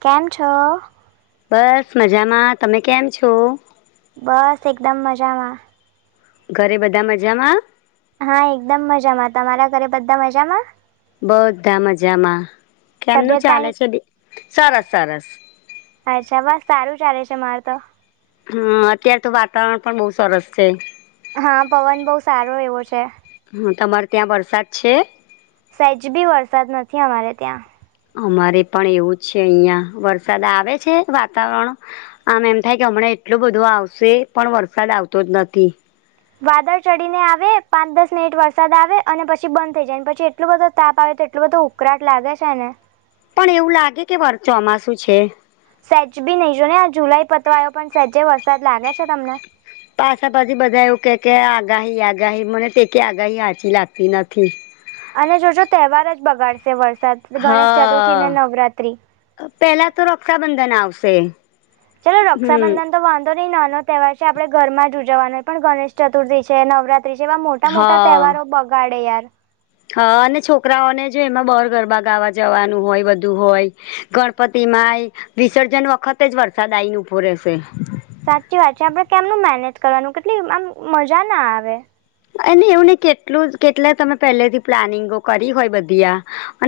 કેમ છો? બસ મજામાં. તમે કેમ છો? બસ એકદમ મજામાં. ઘરે બધા મજામાં? હા એકદમ મજામાં. તમારા ઘરે બધા મજામાં? બધા મજામાં. કેમનું તબિયત ચાલે પાણી છે બે? સરસ-સરસ. અચ્છા. બસ સારું ચાલે છે મારે તો. હા. અત્યારે તો વાતાવરણ પણ બહુ સરસ છે. હા પવન બહુ સારો એવો છે. હા. તમારે ત્યાં વરસાદ છે? સહેજ બી વરસાદ નથી અમારે ત્યાં. અમારે પણ એવું જ છે અહિયાં. વરસાદ આવે છે. વાતાવરણ આમ એમ થાય કે હમણાં એટલું બધો આવશે, પણ વરસાદ આવતો જ નથી. વાદળ ચડીને આવે, પાંચ-દસ મિનિટ વરસાદ આવે. અને પછી બંધ થઈ જાય. ને પછી એટલો બધો તાપ આવે તો, એટું બધો ઉકળાટ લાગે છે ને. પણ એવું લાગે કે વ ચોમાસું છે. સેજ બી નહી જો ને, આ જુલાઈ પતી આવ્યો, પણ સહેજે વરસાદ લાગે છે તમને. પાછા પાછી બધા એવું કે, કે આગાહી-આગાહી મને તેકી આગાહી હચી લાગતી નથી. અને જોજો તહેવાર જ બગાડશે વરસાદ, ગણેશ ચતુર્થી હા ને, નવરાત્રી. પેલા તો રક્ષાબંધન આવશે. ચાલો હમ રક્ષાબંધન તો વાંધો નહીં, નાનો તહેવાર છે, આપણેે ઘરમાં જ ઉજવવાનો પણ ગણેશ ચતુર્થી છે, નવરાત્રી ત્રી જેવા મોટા-મોટા તહેવારો બગાડે યાર. હ, અને છોકરાઓને જો એમાં બહાર ગરબા ગાવા જવાનું હોય, બધું હોય, ગણપતિમાંય. વિસર્જન વખતે જ વરસાદ આ આવીને ઊભો રહેશે. સાચી વાત છે, આપડે કેમનું મેનેજ કરવાનું, આમ ના આવે. અને એવું ને, કેટલું કેટલા તમે પહેલેથી પ્લાનિંગો કરી હોય બધી.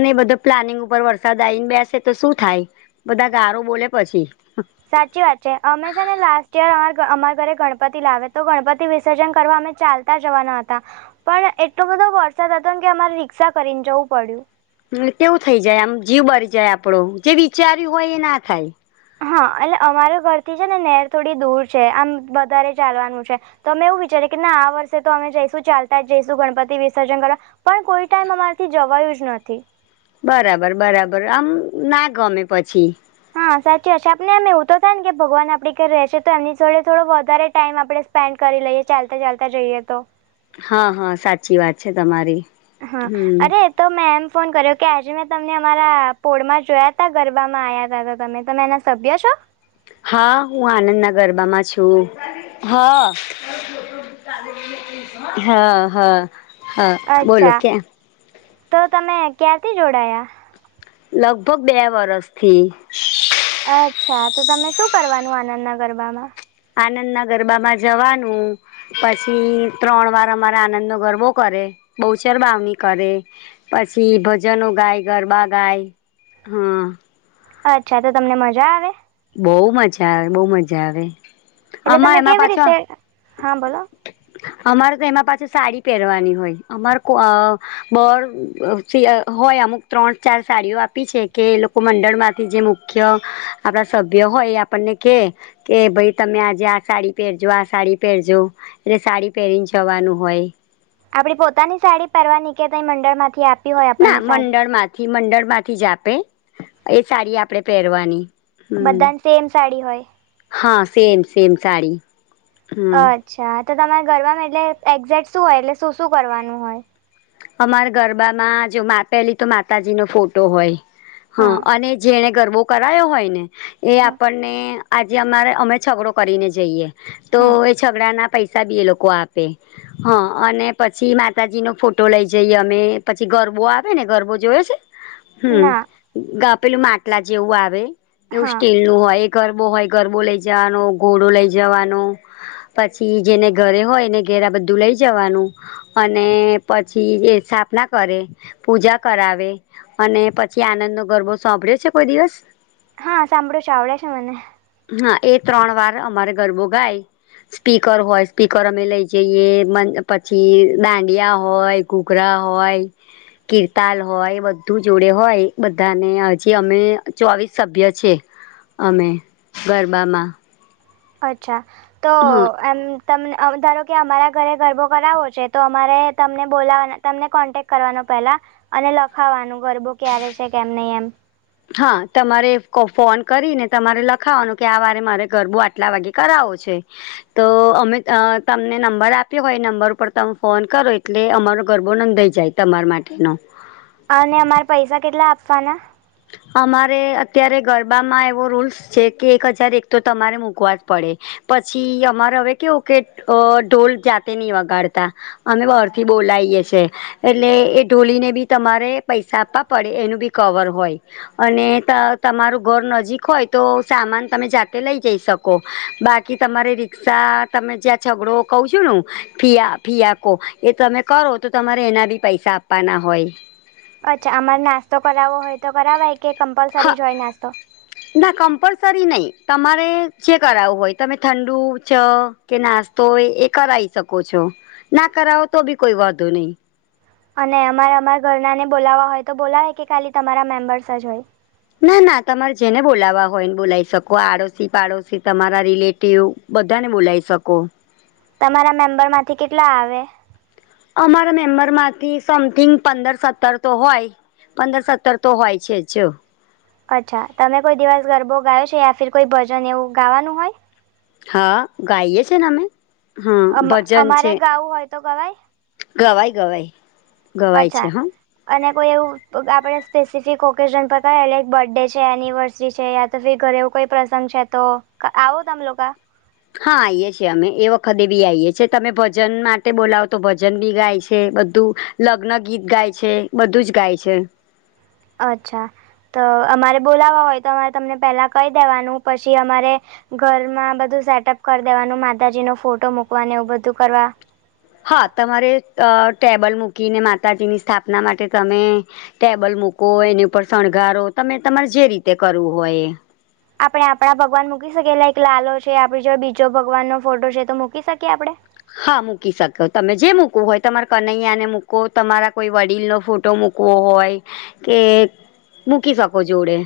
અને બધા પ્લાનિંગ ઉપર વરસાદ આવીને, બેસે તો શું થાય? બધા ગારો બોલે પછી. સાચી વાત છે, અમે છે ને, લાસ્ટ યર અમા અમારા ઘરે ગણપતિ લાવે તો, ગણપતિ વિસર્જન કરવા, અમે ચાલ. તા જવાના હતા, પણ એટલો બધો વરસાદ હતો કે, અમારે રિક્ષા કરીને જવું પડ્યું. કેવું થઇ જાય, આમ જીવ બરી જાય, આપડો જે વિચાર્યું હોય એ ના થાય. હા, એટલે અમારે ઘરથી છે ને, નહેર થોડી દૂર છે આમ છે. તો અમે એવું વિચારીએ કે, ના આ વર્ષે તો અમે જઈશું, ચાલતા જઈશું, ગણપતિ વિસર્જન કરવા. પણ કોઈ ટાઈમ અમારેથી જવાયું જ નથી. બરાબર, બરાબર, આમ ના ગમે પછી. હા, સાચી હ છે, આપને એમ એવું તો થાય ને કે, ભગવાન આપડી ઘર રહેશે તો, એમની જોડે થોડો વધારે ટાઈમ આપણે સ્પેન્ડ કરી લઈએ, ચાલતા-ચાલતા જઈએ તો. હા, હા, સાચી વાત છે તમારી. હા, હમ અરે. તો મેં એમ ફોન કર્યો કે, આજે મેં તમને અમારા પોળમાં જોયા તો, ગરબામાં આવ્યા તો તમે તો. સભ્ય છો? હા, હું આનંદના ગરબામાં છું હા. હ, હ. અચ્છા, તો તમે ક્યાંથી જોડાયા? લગભગ બે વર્ષથી. અચ્છા, તો તમે શું કરવાનું? આનંદના ગરબામાં? આનંદના ગરબામાં જવાનું. પછી ત્રણ વાર અમારા આનંદનો ગરબો કરે, બહુ ચરબાવણી કરે. પછી ભજનો ગાય, ગરબા ગાય, હમ્મ. અચ્છા, તો તમને મજા આવે? બો મજા આવે, બો મજા આવે. એટલે આમાં તમે એમાં કેવી પાછો રીતે હા, બોલો. અમારે તો એમાં પાછી સાડી પહેરવાની હોય, અમારે કો બ હોય અમુક ત્રણ ચાર સાડીઓ આપી છે કે, એ લોકો મંડળ માંથી જે મુખ્ય આપણા સભ્ય હોય, એ આપણને કે કે ભાઈ તમે, આજે આ સાડી પેરજો આ સાડી પેરજો. એટલે સાડી પેરીને જવાનું હોય. આપડી સાડી પરવા કેે, તો મંડળ માંથી આપ ના, મંડળમાંથી મંડળમાંથી જ આપે. એ સાડી આપડે પેરવાની હમ. બધાને સેમ સાડી હોય હા, સેમ સેમ સાડી. હમ અચ્છા, તો તમારે ગરબામાં એટલે એક્ઝેક્ટ શું હોય એટલે શું શું કરવાનું હોય? અમારા ગરબામાં જો મા પહેલી તો માતાજી નો ફોટો હોય. હમ્મ હા અને જેને ગરબો કરાયો હોયને. એ હા આપણને આજે અમારે અમે છગડો કરીને જઈએ તો હા છગડાના પૈસા બી એ લોકો આપે હ, અને પછી માતાજીનો ફોટ ટો લઈ જઈએ અમે પછી ગરબો આવે ને ગરબો જોયો છે? હમ. ના ગ પેલું માટલા જેવું આવે એવું હા સ્ટીલનું હોય એક ગરબો હોય ગરબો લઈ જવાનો ધોડો લઈ જવાનો. પછી જેને ઘરે હોય એને ઘરે આ બધું લઈ જવાનું અને પછી એ સ્થાપના કરે. પૂજા કરાવે અને પછી આનંદનો ગરબો સાંભળ્યો છે કોઈ દિવસ? હા, સાંભળ્યો છે. આવડે છે. મને હા, એ ત્રણ વાર અમારે ગરબો ગાય. સ્પીકર હોય, સ્પીકર અમે લઈ જઈએ [unintelligible] પછી દાંડીયા હોય ઘુઘરા હોય, કીતાલ હોય એ બધુ બધું જોડે હોય બધાંને હજી અમે ચોવીસ સભ્ય છે. અમે, ગરબામાં. અચ્છા, તો હા એમ તમને અમ ધારો કે અમારા ઘરે ગરબો કરાવવો છે તો અમારે તમને બોલાવવા તમને કોન્ટેક કરવાનો પહેલાં અને લખાવાનું ગરબો ક્યારે છે કેમ નઈ એમ. હા, તમારે ફોન કરીને તમારે લખાવાનું કે આ વારે મારે ગરબો આટલા વાગે કરાવો છે. તો અમે અ તમને નંબર આપ્યો હોય એ નંબર ઉપર તમે ફોન કરો એટલે અમારો ગરબો નોંધાઈ જાય. તમાર માટેનો. અને અમારે પૈસા કેટલા આપવાના? અમારે અત્યારે ગરબામાં એવો રૂલ્સ છે કે એક હજાર એક તમારે મૂકવાજ પડે. પછી અમારે હવે કેવું કે અ ઢોલ જાતે નહી વગાડતા અમે બહારથી બોલાઈએ છે એટલે એ ઢોલીને બી તમારે પૈસા આપવા પડે એનું બી કવર હોય અને ત તમારું ઘર નજીક હોય તો સામાન તમે જાતે લઈ જઈ શક જો બાકી તમારે રિકષા તમે જ્યાં છઘડો કહું છુ ને મુ ફિયા ફિયાકો એ તમે કરો તો તમારે એના બી પૈસા આપાના હોય અચ્છા અમારે નાસ્તો કરાવો હોય તો કરાવાય કે કમ્પલસરી હા જ હોય નાસ્તો ના કમ્પલસરી નહી તમારે જે કરાવું હોય તમે ઠંડુ ચ કે નાસ્તો હોય એ કરાઈ શકો છો ના કરાવો તો બી કોઈ વોધો નઈ અને અમાર અમારા ઘરના ને બોલાવા હોય તો બોલાવે કે ખાલી તમારા મેમ્બર્સ જ હોય ના ના તમારે જેને બોલાવા હોય એન બોલાઈ શકો આડોશી પાડોશી તમારા રિલેટિવ બધાને બોલઈ શકો તમારા મેમ્બર માંથી કેટલા આવે અમારા મેમ્બર માંથી સમથિંગ પંદર સત્તર તો હોય પંદર સત્તર તો હોય છે જ ચો અચ્છા તમે કોઈ દિવસ ગરબો ગાયો છે યા ફિર કોઈ ભજન એવું ગાવાનું હોય હા ગાઈએ છીએન અમે. હ હોય અમ ભજન અમારે છે ગાવું હોય તો ગવાય ગવાય ગવાય. ગવાય છે અચ્છા હો. અને કોઈ એવું આપડે સ્પેસિફિક ઓકેઝન પર થાય લાઇક બર્થડે છે એનિવર્સરી છે. પછી ઘરે એવું કોઈ પ્રસંગ છે તો આવો તમ લોકો? હા આઈએ છીએ અમે એ વખતે બી આઈએ છીએ તમે ભજન માટે બોલાવો તો ભજન બી ગાય છે બધું.. લગ્ન ગીત ગાય છે બધું જ ગાય છે. અચ્છા તો અમારે બોલાવા હોય તો અમારે તમને પહેલા કહી દેવાનું પછી અમારે.. ઘરમાં બધું સેટઅપ કર દેવાનું માતાજી નો ફોટો મૂકવાન એવું બધું કરવા.. હા તમારે ટેબલ અ મૂકીને માતાજીની સ્થાપના માટે તમે.. ટેબલ મૂકો એની ઉપર શણગારો તમે તમારે જે રીતે કરવું હોય એ. આપણે આપણા ભગવાન મૂકી શકીએ એટલે લાઈક લાલો છે આપદી જોડે બીજો ભગવાન નો ફોટો છે તો મૂકી શકીએ આપડે. હા મૂકી શકો તમે જે મૂકવું હોય તમારે કનૈયાને મૂકો તમારા કોઈ વડીલનો ફોટો મૂક -કવો હોય કે મૂકી શકો જોડે.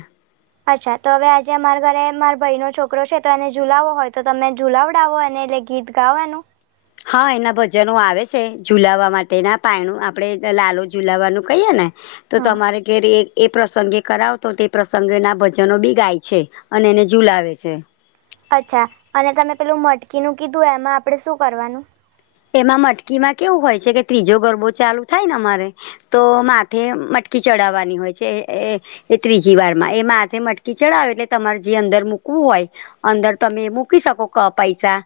અચ્છા તો હવે આજે અમારા ઘરે માર ભાઈ નો છોકરો છે તો એને ઝૂલાવો હોય તો તમે ઝુલાવડાવો અને એટલે ગીત.. ગાવ એનું. હા એના ભજનો આવે છે ઝુલાવા માટેના પાાયણું આપડે લાલો ઝુલાવાનું કહીએ ને.. તો હા તમારે ઘેર એ એ પ્રસંગે કરાવ તો તે પ્રસંગેનાં ભજન બી ગાય છે. અને એને જુલાવે આવે છે. અચ્છા અને તમે પેલું મટકીનું કીધું એમાં આપડે શું કરવાનુ? એમાં મટકીમાં કેવું હોય છે કે ત્રીજો ગરબો ચાલુ થાય ને અમારે.. તો માથે મટકી ચડાવવાની હોય છે એ એ.. એ ત્રીજી વાર માં એ માથે મટકી ચડાવ એટલે તમારે જે અંદર મૂકવું હોય. અંદર તમે મૂકી શકો ક પૈસા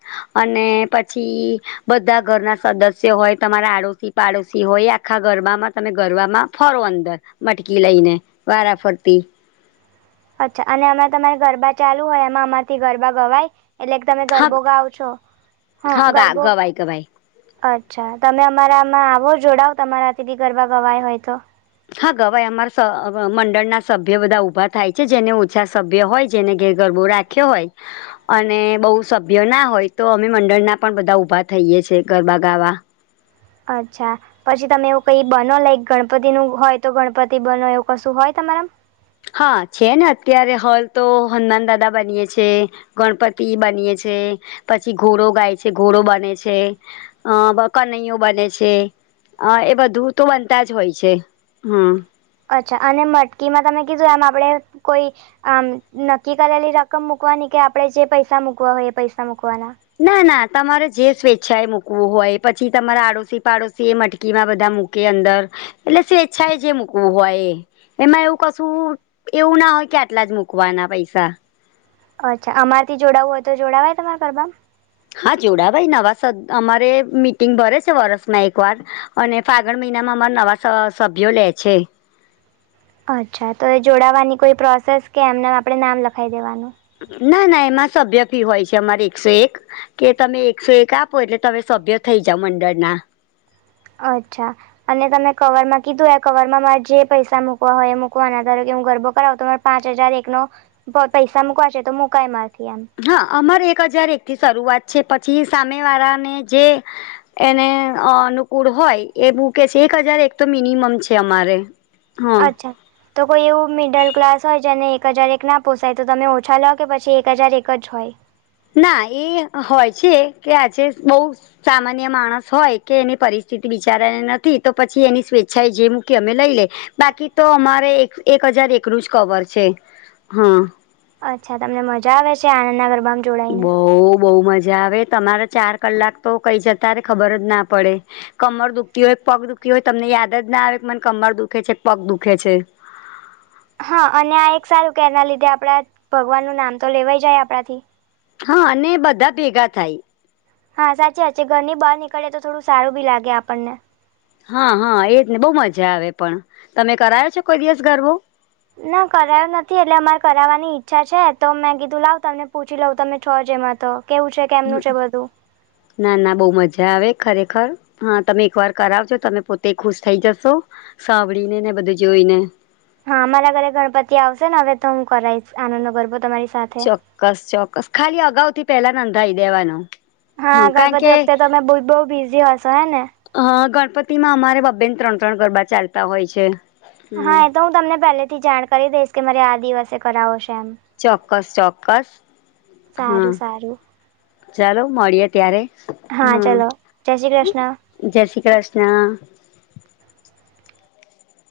અને પછી.. બધા ઘરના સદસ્ય હોય. તમારા આડોશી પાડોશી હોય આખા ગરબામાં તમે ગરબામાં ફરો અંદર મટકી લઈને.. વારાફરતી. અચ્છા અને અમાં તમારે ગરબા ચાલુ હોય એમાં અમારથી ગરબા ગવાય? એટલે તમે હગ ગરબો ગાવ છો હા ગરબો આઈ કબ આઈ અચ્છા તમે અમારામાં આવો જોડાવ તમારાથી બી ગરબા ગવાય હોય તો.. હા ગવાય અમારા મંડળના સભ્ય બધા ઊભા થાય છે જેને ઓછા સભ્ય હોય જેને ગેર ગરબો રાખ -ખયો હોય. અને બઉ સભ્ય ના હોય તો અમે મંડળના પણ બધા ઉભા થઈએ છીએ ગરબા ગાવા. અચ્છા.. પછી તમે એવું કઈ બનો લાઈક ગણપતિ નું હોય તો ગણપતિ બનો એવું કશું હોય તમારામા.. હા છેને અત્યારે હોય તો હનુમાન દાદા બનીએ છીએ. ગણપતિ બનીએ છે પછી ઘોડો ગાય છે ઘોડો બને છે. અ કનૈઓ બને છે. હ એ બધું તો બનતા જ હોય છે હમ. અચ્છા અને મટકીમાં તમે કીધું આમ આપડે કોઈ.. આમ નકી કરેલી રકમ મુકવાની કે આપડણે જે પૈસા મૂકવા હોય એ પૈસા મૂકવાના. ના ના તમારે જે સ્વેચ્છાએ મૂકવું હોય પછી તમારા આડોશી પાડોશી એ મ- -ટકીમાં બધા મૂકે અંદર એટલે સ્વેચ્છાએ જે મૂકવું હોય એ. એમાં એવું કશું એવું ના હોય કે આટલા જ મૂકવાના પૈસા. અચ્છા અમારથી જોડાવું હોય તો જોડાવાય તમારા ગરબા માં? હા જોડાવાય નવા અમારે મિટિંગ ભરે છે વરસમાં એકવાર. અને ફાગણ મહિનામાં અમારા નવા સ સભ્યો લે છે. અચ્છા તો એ જોડાવાની કોઈ પ્રોસેસ કે એમને એમ આપણે નામ લખાવ દેવાનું? ના ના એમાં સભ્ય ફી હોય છે અમારે એકસો એક. કે તમે એકસો એક આપો એટલે તમે સભ્ય થઈ જાઓ મંડળના. અચ્છા અને તમે કવરમાં કીધું એ કવર માં મારે જે પૈસા મૂકવા હોય એ મૂકવાના ધારો કે હું ગરબો કરાવું તો પાંચ હજાર એકનો પૈસા મુકવા છે તો મુકાય મારથી એમ. હા અમારે એક હજાર એકથી શરૂઆત છે પછી સામે વાળાને જે એને અનુકૂળ હોય એ બું કે છે એક હજાર એક તો મિનિમમ છે અમારે. હા અચ્છા. તો કોઈ એવું મિડલ ક્લાસ હોય જેને એક હજાર એક ના પોસાય તો તમે ઓછા લોવ કે પછી એક હજાર એક જ હોય? ના એ હોય છે કે આજે બહુ સામાન્ય માણસ હોય. કે એની પરિસ્થિતિ બિચારાની નથી તો પછી એની સ્વેચ્છાએ જે મૂકી અમે લઈ લે. બાકી તો અમારે એક એક હજાર એકનું જ કવર છે હા. અચ્છા તમને મજા આવે છે આનંદના ગરબામાં? જોડાઈને બહુ બહુ મજા આવે. તમારે ચાર કલાક તો કઈ જતારે ખબર જ ના પડે. કમર દુખતી હોય, પગ દુખતી હોય તમને યાદ જ ના આવે કે મને કમર દુખે છે, પગ દુખે છે. હા અને આ એક સારું કે એના લીધે આપણા ભગવાનનું નામ તો લેવાઈ જાય આપણાથી. હા અને બધા ભેગા થાય. હા સાચી વાત છે. ઘરની બહાર નીકળે તો થોડું સારું ભી લાગે આપણને. હા હા એજ ને બહુ મજા આવે પણ. તમે કરાયો છે કોઈ દિવસ ગરબો? ના કરાયું નથી એટલે અમારે કરાવવાની ઈચ્છા છે તો મેં કીધું લાવ તમને પૂછી લઉં તમે છો જ એમાં તો કેવું છે, કેમનું છે બધું? ના ના બહુ મજા આવે ખરેખર. હા તમે એક વાર કરાવજો તમે પોતે ખુશ થઈ જશો. સાંભળીને ને બધે જોઈને. હા અમારા ઘરે ગણપતિ આવશે ને હવે તો હું કરાઈશ. આનંદનો ગરબો તમારી સાથ ચોક્કસ ચોક્કસ. ખાલી અગાઉથી પેલા નોંધાઈ દેવાનો. હા ગણપતિ વખતે તમે બહુ બિઝી હશો હે ને? હ ગણપતિમાં અમારે બબેન ત્રણ ત્રણ ગરબા ચાલતા હોય છે. હમ. હા એ તો હું તમને પહેલેથી જાણ કરી દઈશ કે મારે આ દિવસે કરાવો છે એમ. ચોક્કસ ચોક્કસ. હા સારું સારું ચાલો મળીએે ત્યારે. હા ચલો. જય શ્રી કૃષ્ણ. જય શ્રી કૃષ્ણ.